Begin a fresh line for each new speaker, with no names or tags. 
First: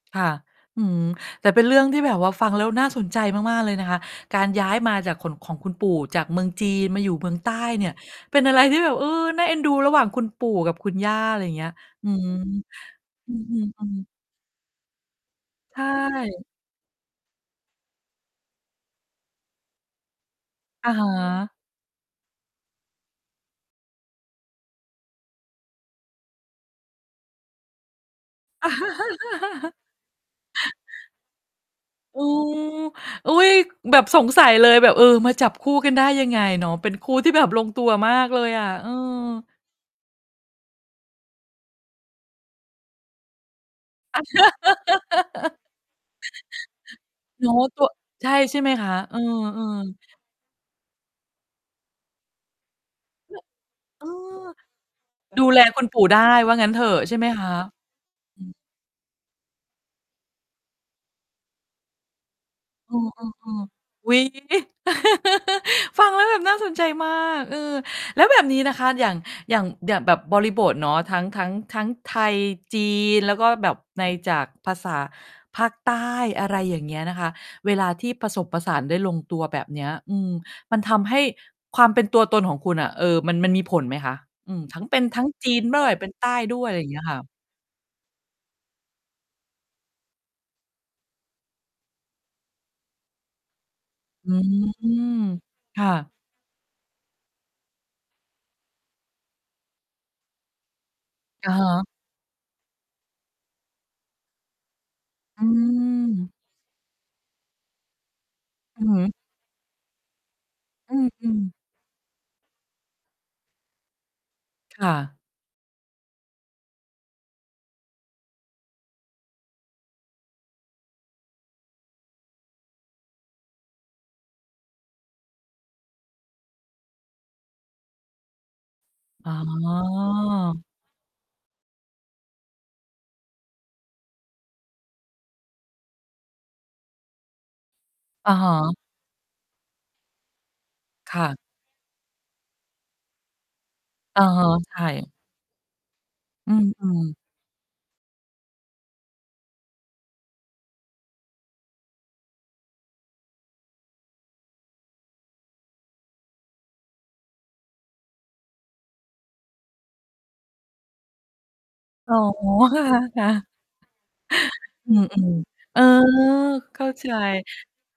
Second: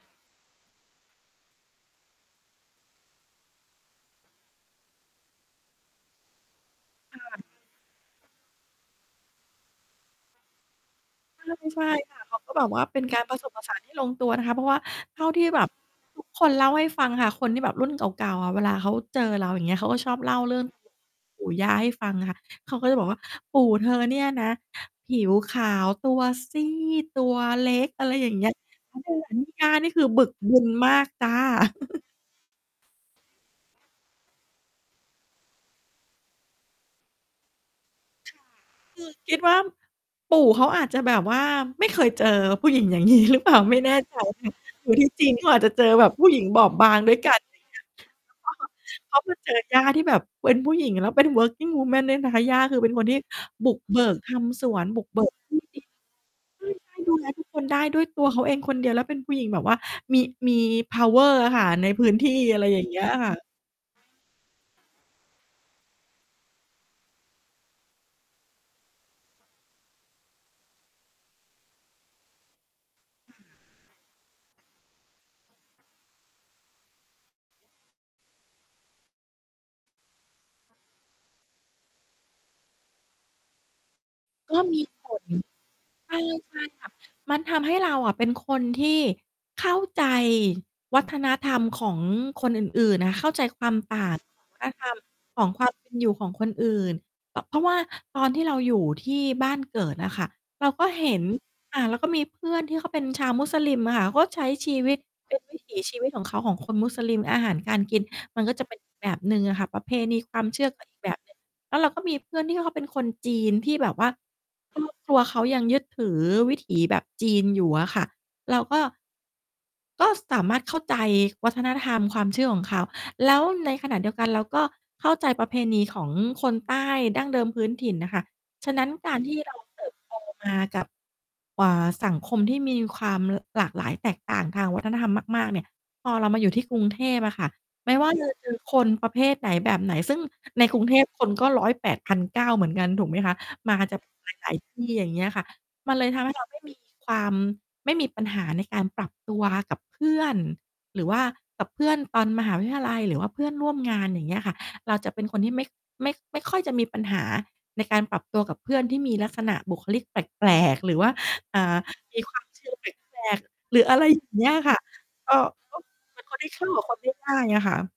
ค่ะ อื้อฮือ แต่เป็นเรื่องที่แบบว่าฟังแล้วน่าสนใจมาก ๆ เลยนะคะ การย้ายมาจาก ขนของคุณปู่จากเมืองจีนมาอยู่
ค
เ
่
มือง
ะ
ใต้เนี่ย เป็นอะไรที่แบบ เออ น่าเอ็นดูระหว่างคุณปู่กับคุณย่า อะไ
ใ
ร
ช
อย่า
่
งเงี้ย
ใช่
อื
ค่ะ
ม
เขาก็แบบว่าเป็นการ
อ
ผ
ื
สมผสานท
อ
ี่ล
ๆ ๆ
งตัวนะคะ เพราะว่าเท่าที่แบบ
ใช
ทุกค
่
นเล่าให้ฟังค่ะ คนที่แบบรุ่นเก่า ๆ อะ เวลาเขาเจอเรา อย่างเงี้ย เขาก็ชอบเล่าเรื่อง
อะฮ
ปู่
ะ
ย่าให้ฟังค่ะ เขาก็จะบอกว่าปู่เธอเนี่ยนะ ผิวขาว ตัวซีด ตัวเล็ก อะไรอย่างเงี้ย ไม่เหมือนคุณย่า นี่คือบึกบึนมากจ้า
โอ้ อุ๊ย แบบสงสัยเลย แบบ เออ มาจับคู่กันได้ยังไงเนาะ เป็นคู่ที่แบบลงตัวมาก
ค
เล
่ะ
ยอะ เออ
คือคิดว่า ปู่เขาอาจจะแบบว่าไม่เคยเจอ ผู้หญิงอย่างงี้ หรือเปล่า ไม่แน่ใจ อยู่ที่จีนเขาอาจจะเจอแบบผู้หญิงบอบบางด้วยกัน
เนา
อย่
ะ
างเง
ต
ี้
ั
ย
ว ใช่
อ
ใ
ะ
ช่
ฮ
ไห
ะ
มคะ?
เข
อื
าคือเจ
อ
อย่า
ๆ
ที่แบบเป็นผู้หญิง แล้วเป็น working woman ด้วยนะคะ ย่าคือเป็นคนที่บุกเบ
เอ
ิกท
อ
ำสวน บุกเบิก
ดูแลคุณปู่ได้ ว่างั้นเถอ
ที
ะ
่ด
ใช
ิ
่
น
ไ
ใ
หม
ช่ ๆ ดูแลท
ค
ุก
ะ?
คนได้ด้วยตัวเขาเองคนเดียว แล้วเป็นผู้หญิงแบบว่า มี มี เพาว์เออร์ อะค่ะ ในพื้นที่ อะไรอย่าง
อ
เ
ื
งี้ยอะค่ะ
อ ๆ ๆ อุ๊ย ฟังแล้วแบบน่าสนใจมาก เออ แล้วแบบนี้นะคะ อย่าง อย่าง อย่างแบบบริบทเนาะ ทั้ง ทั้ง ทั้งไทย จีน แล้วก็แบบในจากภาษาภาคใต้ อะไรอย่างเงี้ยนะคะ เวลาที่ผสมผสานได้ลงตัวแบบเนี้ย อืม มันทำให้ความเป็นตัวตนของคุณอะ เออ มัน มันมีผลไหมคะ? อื
ก็
อ
ม
ทั
ี
้ง เป
ผ
็นทั้งจีนด้วย
ล
เป็
ใช
น
่
ใต้
ใช
ด
่
้วย อะไร
ค
อย
่
่
ะ
างเงี้ยค่ะ
มันทำให้เราอะเป็นคนที่เข้าใจวัฒนธรรมของคนอื่น ๆ น่ะ เข้าใจความต่าง
อื
ของวัฒนธรรม
ม
ของความ
ค
เป
่
็นอยู
ะ
่ของคนอื่น แบบ เพราะว่าตอนที่เราอยู่ที่บ้านเกิดอะค่ะ เราก็เห็น
อะฮ
อ่า
ะ
เราก็มีเพื่อนที่เขาเป็นชาวมุสลิมอะค่ะ เขาก็ใช้ชีวิต เป็
อ
นวิถี ชีวิตของเ
ืม
ขา ของคนมุสลิม อาหารการกิน มันก็จะ เป็น
อื
อ
อ
ี
ฮ
กแบ
ึ
บหนึ่งอะค่ะ ประเพณีความเชื่อ ก็
อ
อ
ื
ีก แบบหนึ่ง
ม ๆ
แล้วเราก็มีเพื่อนที่เขาเป็นคนจีน ที่แบบว่า ครอ
ค่
บ คร
ะ
ัวเขายังยึดถือวิถีแบบจีนอยู่อะค่ะ เราก็ ก็สามารถเข้าใจวัฒนธรรมความเชื่อของเขา แล้วในขณะเดียวกัน เราก็เข้าใจประเพณีของคนใต้ดั้งเดิมพื้นถิ่นน่ะค่ะ ฉะนั้น การ
อ๋
ที่ เราเติบโต มา
อ
กับ เอ่อ สังคมที่มีความหลากหลายแตกต่างทางวัฒนธรรมมาก ๆ เนี่ย พอเรามาอยู่ที่กรุงเทพอะค่ะ ไม่ว่า จ
อ
ะ
ะ
เ
ฮ
จอ
ะ
คนประเภทไหน แบบไหน ซึ่งในกรุงเทพ
ค
ค
่
น
ะ
ก็ ร้อยแปดพันเก้าเหมือนกัน ถูกไหมคะ มาจาก
อะ
ห
ฮะ
ลาย ๆ ท
ใช
ี่ อย่า
่
งเงี้ยค่ะ มันเลยทำให้เรา
อื
ไม่มี
ม
ค
ๆ
วาม ไม่มีปัญหาในการปรับตัว กับเพื่อน หรือว่ากับเพื่อนตอนมหาวิทยาลัย หรือว่าเพื่อนร่วมงาน อย่างเงี้ยค่ะ เราจะเป็นคนที่ไม่ ไม่ ไม่ค่อยจะมีปัญหาในการปรับตัวกับเพื่อนที่มีลักษณะบุคลิกแปลก ๆ หรือว่า อ่า
อ๋อ
มีความเชื่อ
ค
แปล
่ะ
ก ๆ หรือ อะไรอย่างเงี้ยค่ะ
ๆ อืม
ก็
ๆ
ก
เอ
็
อ
เป็นคนที่เข้า
เข
กับ
้า
คน
ใจ
ได้ง่ายอะค่ะ